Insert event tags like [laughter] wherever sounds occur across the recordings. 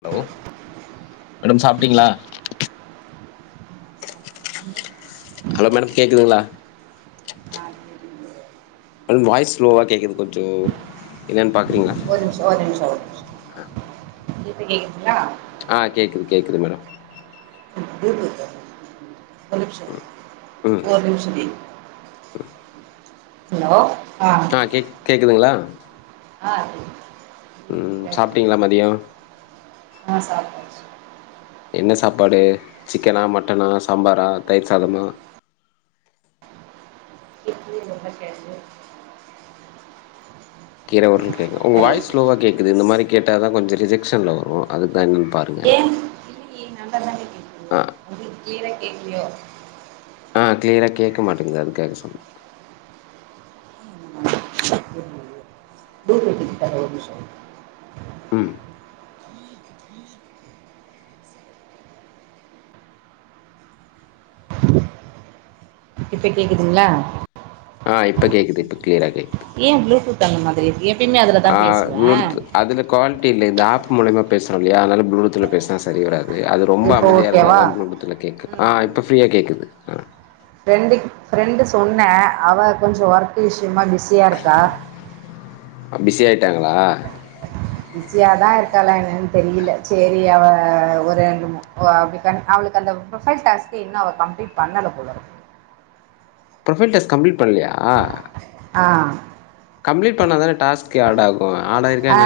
Hello madam சாப்பிட்டீங்களா hello madam கேக்குதுங்களா ஆஹ் கேக்குதுங்க வாய்ஸ் ஸ்லோவா கேக்குது கொஞ்சம் என்னன்னு பா ஒரு நிமிஷம் ஒரு நிமிஷம் ஒரு நிமிஷம் இப்ப கேக்குதுங்களா ஆஹ் கேக்குது கேக்குது மேடம் [unintelligible] ஒரு நிமிஷம் ம் ஒரு நிமிஷம் வெயிட் ஹலோ ஆஹ் கேக் கேக்குதுங்களா [inaudible] ஆஹ் கேக்குது உம் சாப்பிட்டீங்களா மதியம் ஆ சாப்டாச்சு என்ன சாப்பாடு சிக்கனா மட்டனா சாம்பாரா தயிர் சாதமா இட்லி உருளக்கெழங்கு கீர உருளக்கெழங்கா உங்க வாய்ஸ் ஸ்லோவா கேக்குது இந்த மாரி கேட்டாதா கொஞ்ச ரிஜெக்ஷன்ல வரு அதுக் ஏ இல்லயே நல்லா தானே கேக்குது ஆ உங்களுக்கு க்ளியரா கேக்லையோ கேக்க மாட்டேங்குது அதுக்காக சொன்னே [unintelligible] உம் இப்ப கேக்குதுங்ளா ஆ இப்ப கேக்குது இப்ப கே க்ளியரா கேக் தந்மாதிரியே ஆ ப்ளூடூத் அதுல குவாலிட் டி இல்ல இது ஆப் மூல்யமா பேசறோல்லையா அதனால ப்ளூடூத்ல பேசுனா சரி வராது து அது ரொம்ப இப்போ அமைதிய ஓகேவா இருந்தாதா ப்ளூடூத்துல கேக்கு ஆ இப்போ ஃப்ரீயா கேக்குது ஆ ஃப்ரெண்டுக் ஃப்ரெண்டு சொன்னே அவ கொஞ்ச ஒர்க் விஷ் ஷ்யமா பிஸியா இருக்கா ட்டாங்களா பிஸியாதா இருக்காளா என்னன் தெரியல செரி அவ ஒரு ரெண்ட ஓ அவளுக்கு அந்த ப்ரொஃபைல் டாஸ்க்கெ இன்னு அவ கம்ப்ளீட் பண்ணல போலருக் ப்ரொஃபைல் டாஸ்க் கம்ப்ளீட் பண்லியா ஆ தி ஆடாகும் ஆ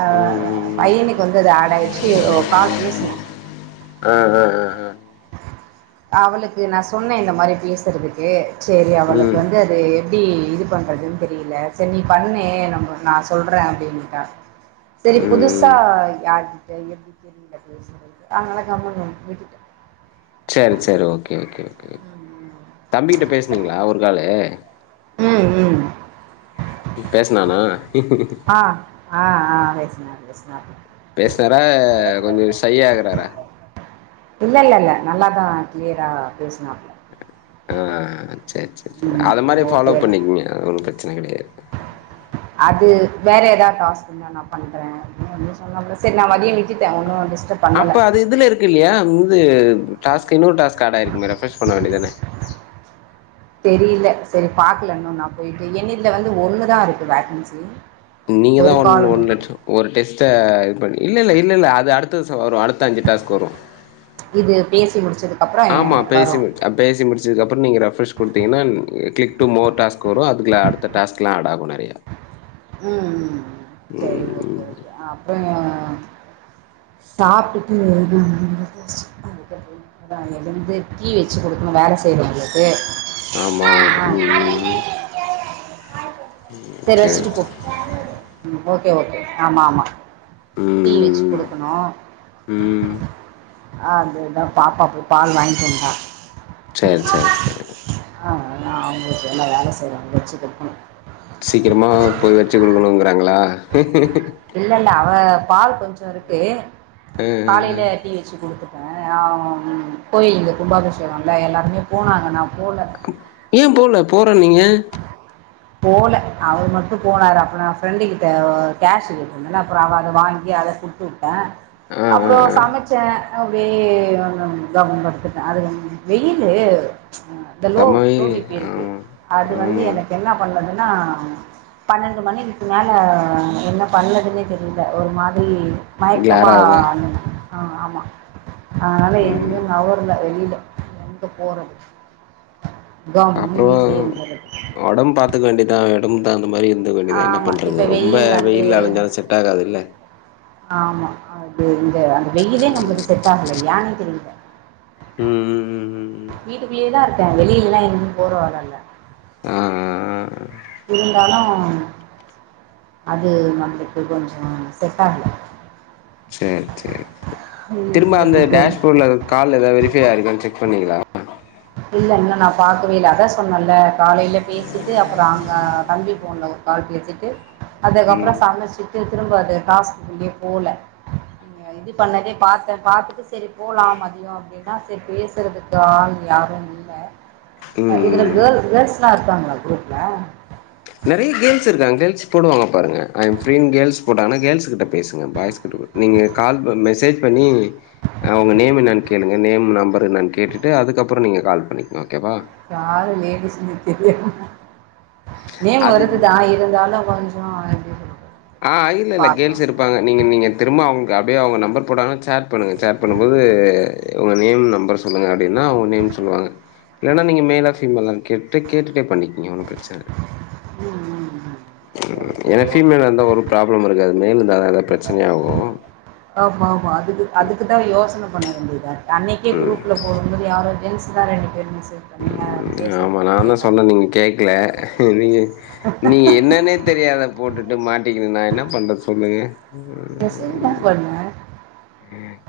அ‌ ம் ம் ம். பையனுக்கு வந்து அது ஆடாயிச்சி கால் பேசு அ அவளுக்கு நா‌ சொன்னே இந்த மாரி பேசுறதுக்கு சேரி அவளுக்கு ம் வந்து அது ப்டி இது பண்றதுன் தெரியல செர் நீ பண்ணு நம் நா சொல்றே அப்டீன்னுட்டா செரி புதுசா ம் யார் [unintelligible] விட்டுட்ட சேரி சேரி ஓகே கே ஓகே ஓகே தம்பிக்கிட்ட பேசுனிங்ளா ஒரு காலு உம் உம் பேசுனானா ஆ ஆ பேசினார் பேசினார் பேசனாரா கொஞ்ச ஷை ஆகுறாரா இல்லல்ல நல்லாதா க்ளியரா பேசுனா ஆ செ செ செ ம் அது மாரி ஃபாலோ ஓகே பண்ணிக்கங்க அவனுக்கு அது வேற ரிய டாஸ்க் நா பண்றே அப்டி சொன்ன போல சரி ந மதிய விடுக் அப்ப அது இதுல இருக்கு இல்லயா முது டாஸ்க் இன்னொரு டாஸ்க் ஆடாயிருக்குமே ஃரெப்ரெஸ் பண்ண வேண்டிய தனே தெரில சரி பாக்கலன்னு நா போயி என்ன இதுல வந்து ஒண்ணுதா இருக்கு வகன்சி நீங்கதா ஒன்னு ஒன் லட்சம் ஒரு டெஸ்ட்ட இது பண்ண இல்ல இல்ல இல்ல இல்ல அது அடுத்த வரும் அடுத்த அஞ்சு டாஸ்க் வரும் இது பேசி முடிச்சதுக்கப்புறம் ஆமா எ- பேசி வரும் மு பேசி முடிச்சதுக்குப்பற நீங்க ஃரெப்ரெஸ் குடுத்தீங்கன்னா கிளிக் டு மோர் டாஸ்க் வரும் அதுல அடுத்த டாஸ்களாம் ஃஆட் ஆவும்நெறய ம் ம் சரி ஓகே ஓகே அப்பற சாப்பிட்டுட்டு ன் ன் எந்து டீ வச்சு குடுக்கணு வேல செய்றவங்களுக்கு ஆமா உம் உம் உம் சரி சேர் வச்சுட்டு போ ஓகே ஓகே ஆமா ஆமா ம், டீ வச்சு ம், ம். குடுக்கணும் ம். ஆஹ் அதுதான் பாப்பா போய் பால் வாங்கிட்டு இருந்தான் சேரி சேரி சேரி ஆ நான் அவங்களுக்கு எல்லாம் வேல செய்யறாங்க வச்சுக்கப்ப சீக்கிரமா போய் வச்சு குடுக்கணுங்கிறாங்களா [inaudible] இல்ல இல்ல அவ பால் கொஞ்சம் இருக்கு அ அ அ காளயில டீ வச்சு குடுத்து [unintelligible] கோயில் இந்த கும்பாபிஷேகம் ல எல்லோருமே போனாங்க நா ஏன் போல போற நீங்க போல அவர் மட்டும் போனாரு அப்புறம் நான் ஃப்ரெண்டு கிட்ட கேஷ கட்டு இருந்தேன்ன அப்பறம் அவ அத வாங்கி அதை குடுத்துட் ஆ ஆ அப்புறம் ஆ சமச்சேன் ந வெய ஒ கவனம் கொடுத்துட்டேன் அது வெயில் லோ செம வெயிலு லோபி இருக்கு ஆமா அது வந்து ஆமா எனக்கு என்னா வந்துன்னா பன்னெண்டு மணிக்குக்கு மேலே என்ன பண்ணதுன்னே தெரில ஒரு மாதிரி மயக்கமா கிளாரா அதா [unintelligible] ஆ ஆம்மா. ஆதனால ம் எங்கங்க அவருள்ள வெளில. எங்க போறது. கம்முனு வீட்டுலயே இருந்துரது. துக்க வேண்டிதா ஒடம்தா. இந்த மாரி இருந்துக்க வேண்டியதா என்ன ஆமா பண்றது இப்ப ரொம்ப வெயில் வந்து வெயில் அலைஞ்சாலு செட் ஆகாது இல்ல. ஆமா அது. அந்த வெயிலே நம்மளுக்கு செட் ஆகல ஏன்னே. தெரியல. ம் ம் ம் ம் ம் வீட்டுக்குள்ளயேதா இரு. ப்ப வெளியில எல்லா எங்கு போற வேல எல்லா இல்ல. ஆஹஹேஹ. இருந்தாலும் அது நம்மளுக்கு கொஞ்சோ செட் ஆகல. சேரி சேரி சேரி திரும்ப வீட்லயே அந்த இருக்கட்டும். டேஷ்போர்ட்ல எதாவது கால் எதாவது வெரிஃபை ஆயிருக்கானு செக் பண்ணீங்களா. இல்ல இன்னு நா பாக்கவே இல்ல அதா சொன்னல்ல காலையில பேசிட்டு அப்புறோ அங்க தம்பி போன்ல ஒரு கால் பேசிட்டு. அதுக்கப்புறோ ம் சமச்சுட். ட்டு திரும்ப அது டாஸ்குள்லயே போல. இது பண்ணதே பாத்தே பாத்துட்டு சேரி போலா மதியோ அப்படின்னா சேரி பேசுறதுக்கு ஆள். யாரும் இல்ல. ம் இதுல ம் கேள்ஸ் கேள்ஸ்ல்லா இருக்காங்களா குரூப்ல. நெறைய கேர்ள்ஸ் இருக்காங்க கேர்ள்ஸ் போடு வாங்க பாருங்க ஐம் ஃப்ரீனு கேர்ள்ஸ் போட்டாங்கனா கேர்ள்ஸ கிட்ட பேசுங்க பாய்ஸ்க்கிட்ட நீங்க கால் மெசேஜ் பண்ணி. அவங்க நேம் என்னன்னு கே. கேளுங்க நேம் நம்பர் என்னன்னு கேட்டுட்டு அதுக்கப்புறோ நீங்க கால் பண்ணிக்கங்க ஓக்கேவா. யாரு லேட்டிஸ்னே தெரியலியே. நேம் அது வருதுதா இருந்தாலும் கொஞ். தா இப்படி சொல்லுவாங்க. ஆஹ இல்ல இல்ல கேர்ள்ஸ் இருப்பாங்க நீங்க நீங்க திரும்ப அவங். க அப்டியே அவங்க நம்பர் போட்டாங்கன்னா சேட் பண்ணுங்க சேட் பண்ணும்போது உங்க நேம் நம்பர் சொல்லுங்க அப்டின்னா அவங்க நேம் சொல்லுவாங்க. இல்லன்னா நீங்க மேலா பிமேலா கேட்டு கேட்டுட்டே பண்ணிக்கீங்க ஒன்னு பிரச்சனயில்ல. உம் உம் உம் சேரி ஏன்னா சேரி ஃபீமேலா இருந்தா ஒரு ஓக்கே. ப்ராப்ளம் இருக்காது மேல்லு இந்தாதா ஏதா பிரச்சனையாகு. ஆமா ஆமா அதுக்கு அதுக்குதா யோசன. பண்ண வேண்டியதாருக். அன்னிக்கே குரூப்புல போடும்போது யாரோ ஜென்ஸ். [unintelligible] உம் ஆமா நாதா சொன்ன நீங்க கேக்கல நீங்க நீங்க என்னன்னே தெரியாத. போட்டுட்டு மாட்டிக்கின்னா நா என்ன பண்ணுறது சொல்லுங்கள். மெசேஜ்தா பண்ண.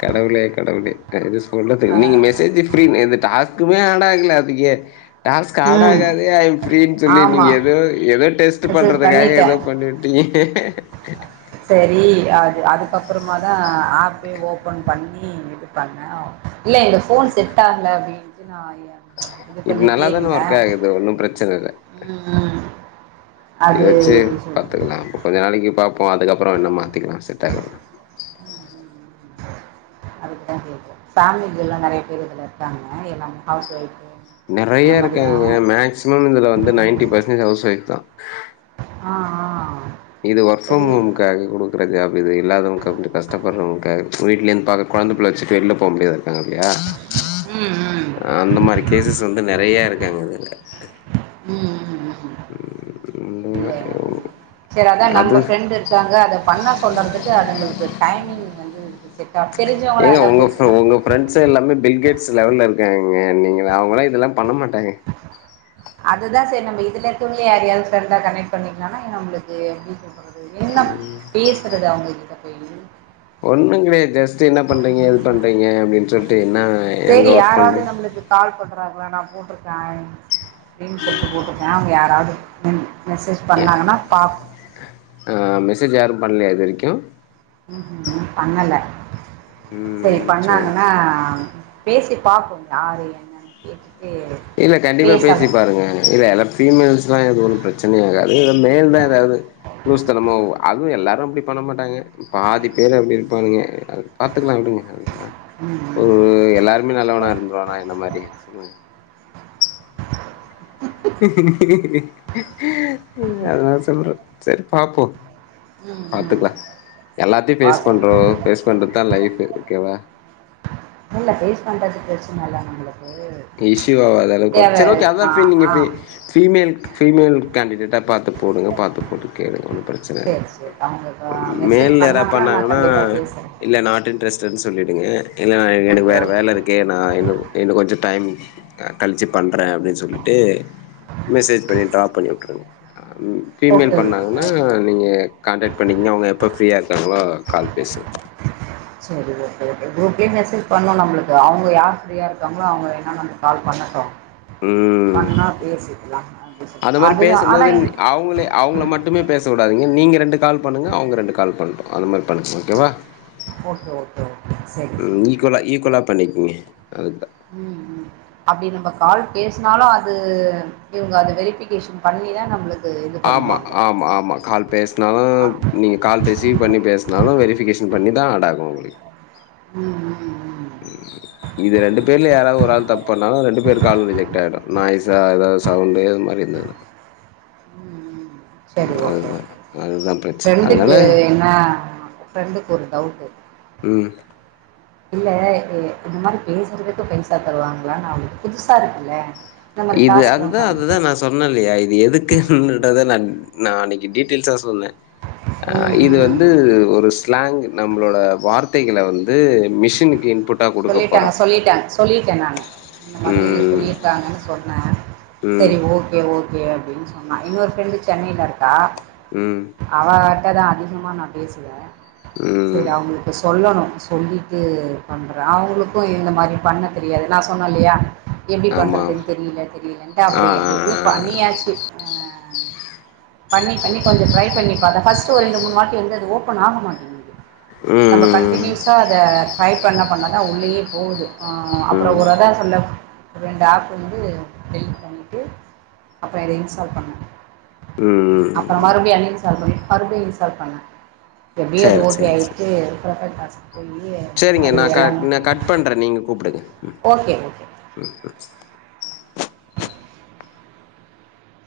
கடவுளே கடவுளே அ ஆ நீங்க மெசேஜ் ஃப்ரீ டாஸ்க் க்குமே ஆடாகல அதுக்கே டாஸ்க் ம். ஆடாகாது ஐம் ஃப்ரீனு சொல்லி ஆமா. நீங்க ஏதோ ஏதோ டெஸ்ட் மெசேஜ் பண்றதுக்காக பண்ணிட்டேன். ஏதோ பண்ணிவுட்டீங்க கட்டு சரி அது அதுக்கப்புறமாதான் ஆப்பே ஓபன் பண்ணி இது பண்ண இல்ல இந்த போன் செட் ஆகல அப்டின்னு [unintelligible] இப்ப நல்லாதானே ஒர்க் ஆகுது ஒன்னும் பிரச்சன இல்ல ம், ம். இத அது வச்சு எப்டி சொல்றது? பாத்துக்கலாம் இப்ப கொஞ்ச நாளைக்கு பாப் போம் அதுக்கப்புறம் என்ன மாத்திக்கலாம் செட்டாகலனா அதுக்குதான் கேக்குறேன் ஃபேமிலிக்கு எல்லாம் நறைய பேர் இதுல இருக்காங்க எல்லாம் ஹவுஸ் ஒய்ஃப் நறைய இருக்காங்க மேக்சிமம் இதுல வந்து நைன்டி பர்சன் ஹவுஸ்ஒய்ஃப் தான் ஆ ஆ இது ஒர்க் ஃப்ரம் தெரியல ஹோமுகாக குடுக்குற ஜாப் இது இல்லாதவூங்க கஷ்டப்படுறவுங் க வீட்லருந்து பாக்க குழந்தபுள்ள வச்சிட்டு வெள்ல போக முடியாதுல்ல ம் ம் அந்த மாரி கேசஸ் வந்து நறைய இருக்கு எங்கயிதுல்ல ம்ம்ம் [unintelligible] சேரி அதா அது நம்ம பிரெண்டு இருக்காங்க அத பண்ண சொல்றதுக்கு அதுக்கு கொஞ்ச டைமிங் வந்தூ செட் ஆகும் தெரிஞ்சவங்களாம் ஏங்க இருந்தால் உங்க பிரச்சனை உங்க இருக்கும் பிரெண்ட்ஸ் எல்லாமே பில்கேட்ஸ் ஸ்லெல்ல இருக்காங்கங்க நீங்க அவுங்களா இதெல்லா பண்ண மாட்டாங்க அதுதான் சார் நம்ம இதுல இருக்கிறவுங்களே யாரயாவது ஃப்ரண்டா கனெக்ட் பண்ணிக்கலாம்னா நம்மளுக்கு எப்படி சொல்றது என்ன பேசுறது அவுங்ககி [unintelligible] ஒண்ணுங்கெடையாதுஜஸ்ட் என்ன பண்றீங்க ஏது பண்றீங்க அப்டின்னு சொல்லிட் சரி யாராவது நம்மளுக்கு கால் பண்ணு நான் போட்டிருக்கன் அப்டின்னு சொல்லிட்டு போட்டிருக்கேன் அவுங்க யாராவது மெசேஜ் பண்ணாங்கன்னா பாப் பண்லயா இது வரைக்கும் உஹூம் ம் பண்ணல சரி பண்ணாங்கன்னா பேசி பாப்போம் யாரு என்னன்னு கேட்டுட்டு இல்ல கண்டிப்பா பேசி பேசலா பாருங்க இல்ல அதா ஃபீமேல்ஸ்ன்னா எதுவொன்னு பிரச்சனையாகாது அதுவே மேல்தா எதாவது லூசுதனமா அதுவு எல்லாரும் அப்டி பண்ணமாட்டாங்க பாதி பேர் அப்டி இருப்பானுங்க அது பாத்துக்கலா விடுங்க உம் ம் ம் உம் எல்லாருமே நல்லவனா இருந்துருவானா என்ன மாரி [inaudible] [unintelligible] அதுதா செம்பற சரி பாப்போம் ம் ம் ம் பாத்துக்கலாம் எல்லாத்தையும் பேஸ் பாப்போ பண்றோம் பேஸ் பண்றதான் லைஃபு க்எவா இல்ல பேஸ்ட் பண்றது பிரச்சன இல்ல நம்மளுக்கு கெ இசுகாதளவுக் தேவ பாத்து செரி அதா ஆ ஆ ஓகே ஃபிமேல்க்கு ஃபிமேல் கேண்டிடேட்டா பாத்து போடுங்க பாத்து போட்டு கேளுங்க ஒன்னு பிரச்சனயில்ல சேரி சேரி அவங்க மெசேஜ் மேல்ல யாரவது நா பண்ணாங்கன்னா கண்டிப்பா பேசுறே இல்ல நாட் இன்ட்ரெஸ்டடன்னு சொல்லிடுங்க இல்ல எனக்கு ஓகே வேறு வேல இருக்கு நான் கொஞ்ச ம் கழிச்சு பண்றேன் சொல்லிட்டு மெசேஜ் பண்ணி டிராப் பண்ணி வுட்ருங்க ஆ ஓகே ஃபீமெயில் ஓகே பண்ணாங்கன்னா ஓகே நீங்க கான்டெக்ட் பண்ணிங்கன்னா அவங்க எப்போ ஃப்ரீயா இருக்காங்களோ கால் பேசு செரி ஓகே ஓகே குரூப்லே மெசேஜ் பண்ணோ நம்மளுக்கு அவங்க யார் ஃப்ரீயா இருக்காங்களோ அவங்க வேன்னா நம கால் பண்ணட்டும் உம் பண்ணா பேசிக்கலாம் அப்படின்னு சொல்லி அந்த மாரி அதுதான் பேசும்போது ஆனால் அவுங்களே அவங்கள ம் மட்டுமே பேச விடாதீங்க நீங்க ரெண்டு கால் பண்ணுங்க அவங்க ரெண்டு கால் பண்ணட்டும் அந்த மாரி பண்ண ஓகேவா ஓகே ஓகே ஓகே செரி செரி பண்ணிக்குங்க அது உம் அப்டி நம்ம கால் பேசுனாலும் அது இவங்க அது வெரிபிகேஷன் பண்ணிதான் நம்மளுக் ஆமா ஆமா ஆமா கால் பேசுனாலும் ஆ நீங்க கால் ரிசீவ் பண்ணி பேசுனாலும் வெரிபிகேஷன் பண்ணிதான் [unintelligible] உம் உம் ம் ம் இது ரெண்டு பேர்ல யாராது ஒரு ஆள் தப்பு பண்ணாலு ரெண்டு பேர் காலு ரிஜெக்ட் ஆயிடு நாய்ஸா ஏதாவது சவுண்டு இது மாரி இருந்ததுன்ன உம் உம் செரி ஓகே அதுதான் பிரச்சனை. அதனால ப்ரெட்ண்டுக்கு என்னா ப்ரெண்டுக்கு ஒரு டவுட் ம். இல்ல இந்த மாரி பேசுறதுக்கு பைசா தருவாங்களா நான் அவளுக்கு புதுசா இருக்குல்ல இந்த மாரி இது டாஸ்க்லாம் அதுதான் பண்ண அதுதான் நா சொன்னே இல்லயா இது எதுக் க்குத நான் நா அன்னைக்கு டீட்டெய்ல்ஸா சொன்னே ம் இது ம். வந்து ஒரு ஸ்லாங் நம்மளோட வார்த் [unintelligible] வந்து மிஷினுக்கு இன்புட்டா குடுக்க சொல்லிட்டாங்க போறோம். சொல்லிட்டாங்க சொல்லிட்டேன் நானு இந்த மாதிரி ம், சொல்லிருக்காங்கன்னு சொன் ம், சரி ஓகே ஓகே ஓகே அப்டின்னு சொன்னா இன்னொரு ஃப்ரெண்டு சென்னையில இருக்கா ம், அவ ந்தாதா அதிகமா நா பேசுவே செரி ம். அவுங்களுக்கு சொல்லணு சொல்லிட்டு பண்ற அவுங்களுக்கு இந்த மாரி பண்ண தெரியாது நா சொன்னல்லயா எப்டி ஆமா பண்றதுன் தெரில தெரியலன்ட்டு ஆ அப்புறோ ஆ ஆ எப்பப்டியோ பண்ணியாச்சு பண்ணி பண்ணி கொஞ்சோ ட்ரை பண்ணி பாத்த ஃபஸ்ட் ஒரு ரெண்டு மூணுவாட்டி வந்து ஓப் பன் ஆக மாட்டிங்கிது நம்ப ம் ம் கண்டினியூஸா அத ஹை பண்ண பண்ணதா உள்ளயே போகுது ஆ அப்புறோ ம் ஒரதா சொல்ல ரெண்டு ஆப் வந்து டெலீட் பண்ணிட்டு அப்றோ இத இன்ஸ்டால் பண்ணே ம் அப்பற ம் மறுபடி அன் இன்ஸ்டால் பண்ணிட் மறுபடி இன்ஸ்டால் பண்ண எப்டியோ அது சரி ஓகே சரி சரி ஆகிட்டு ப்ரொஃபைல் டா போயி சரிங்க நா [unintelligible] க நா கட் பண்றே நீங்க கூப்புடுங்க ஓகே ஓகே [inaudible]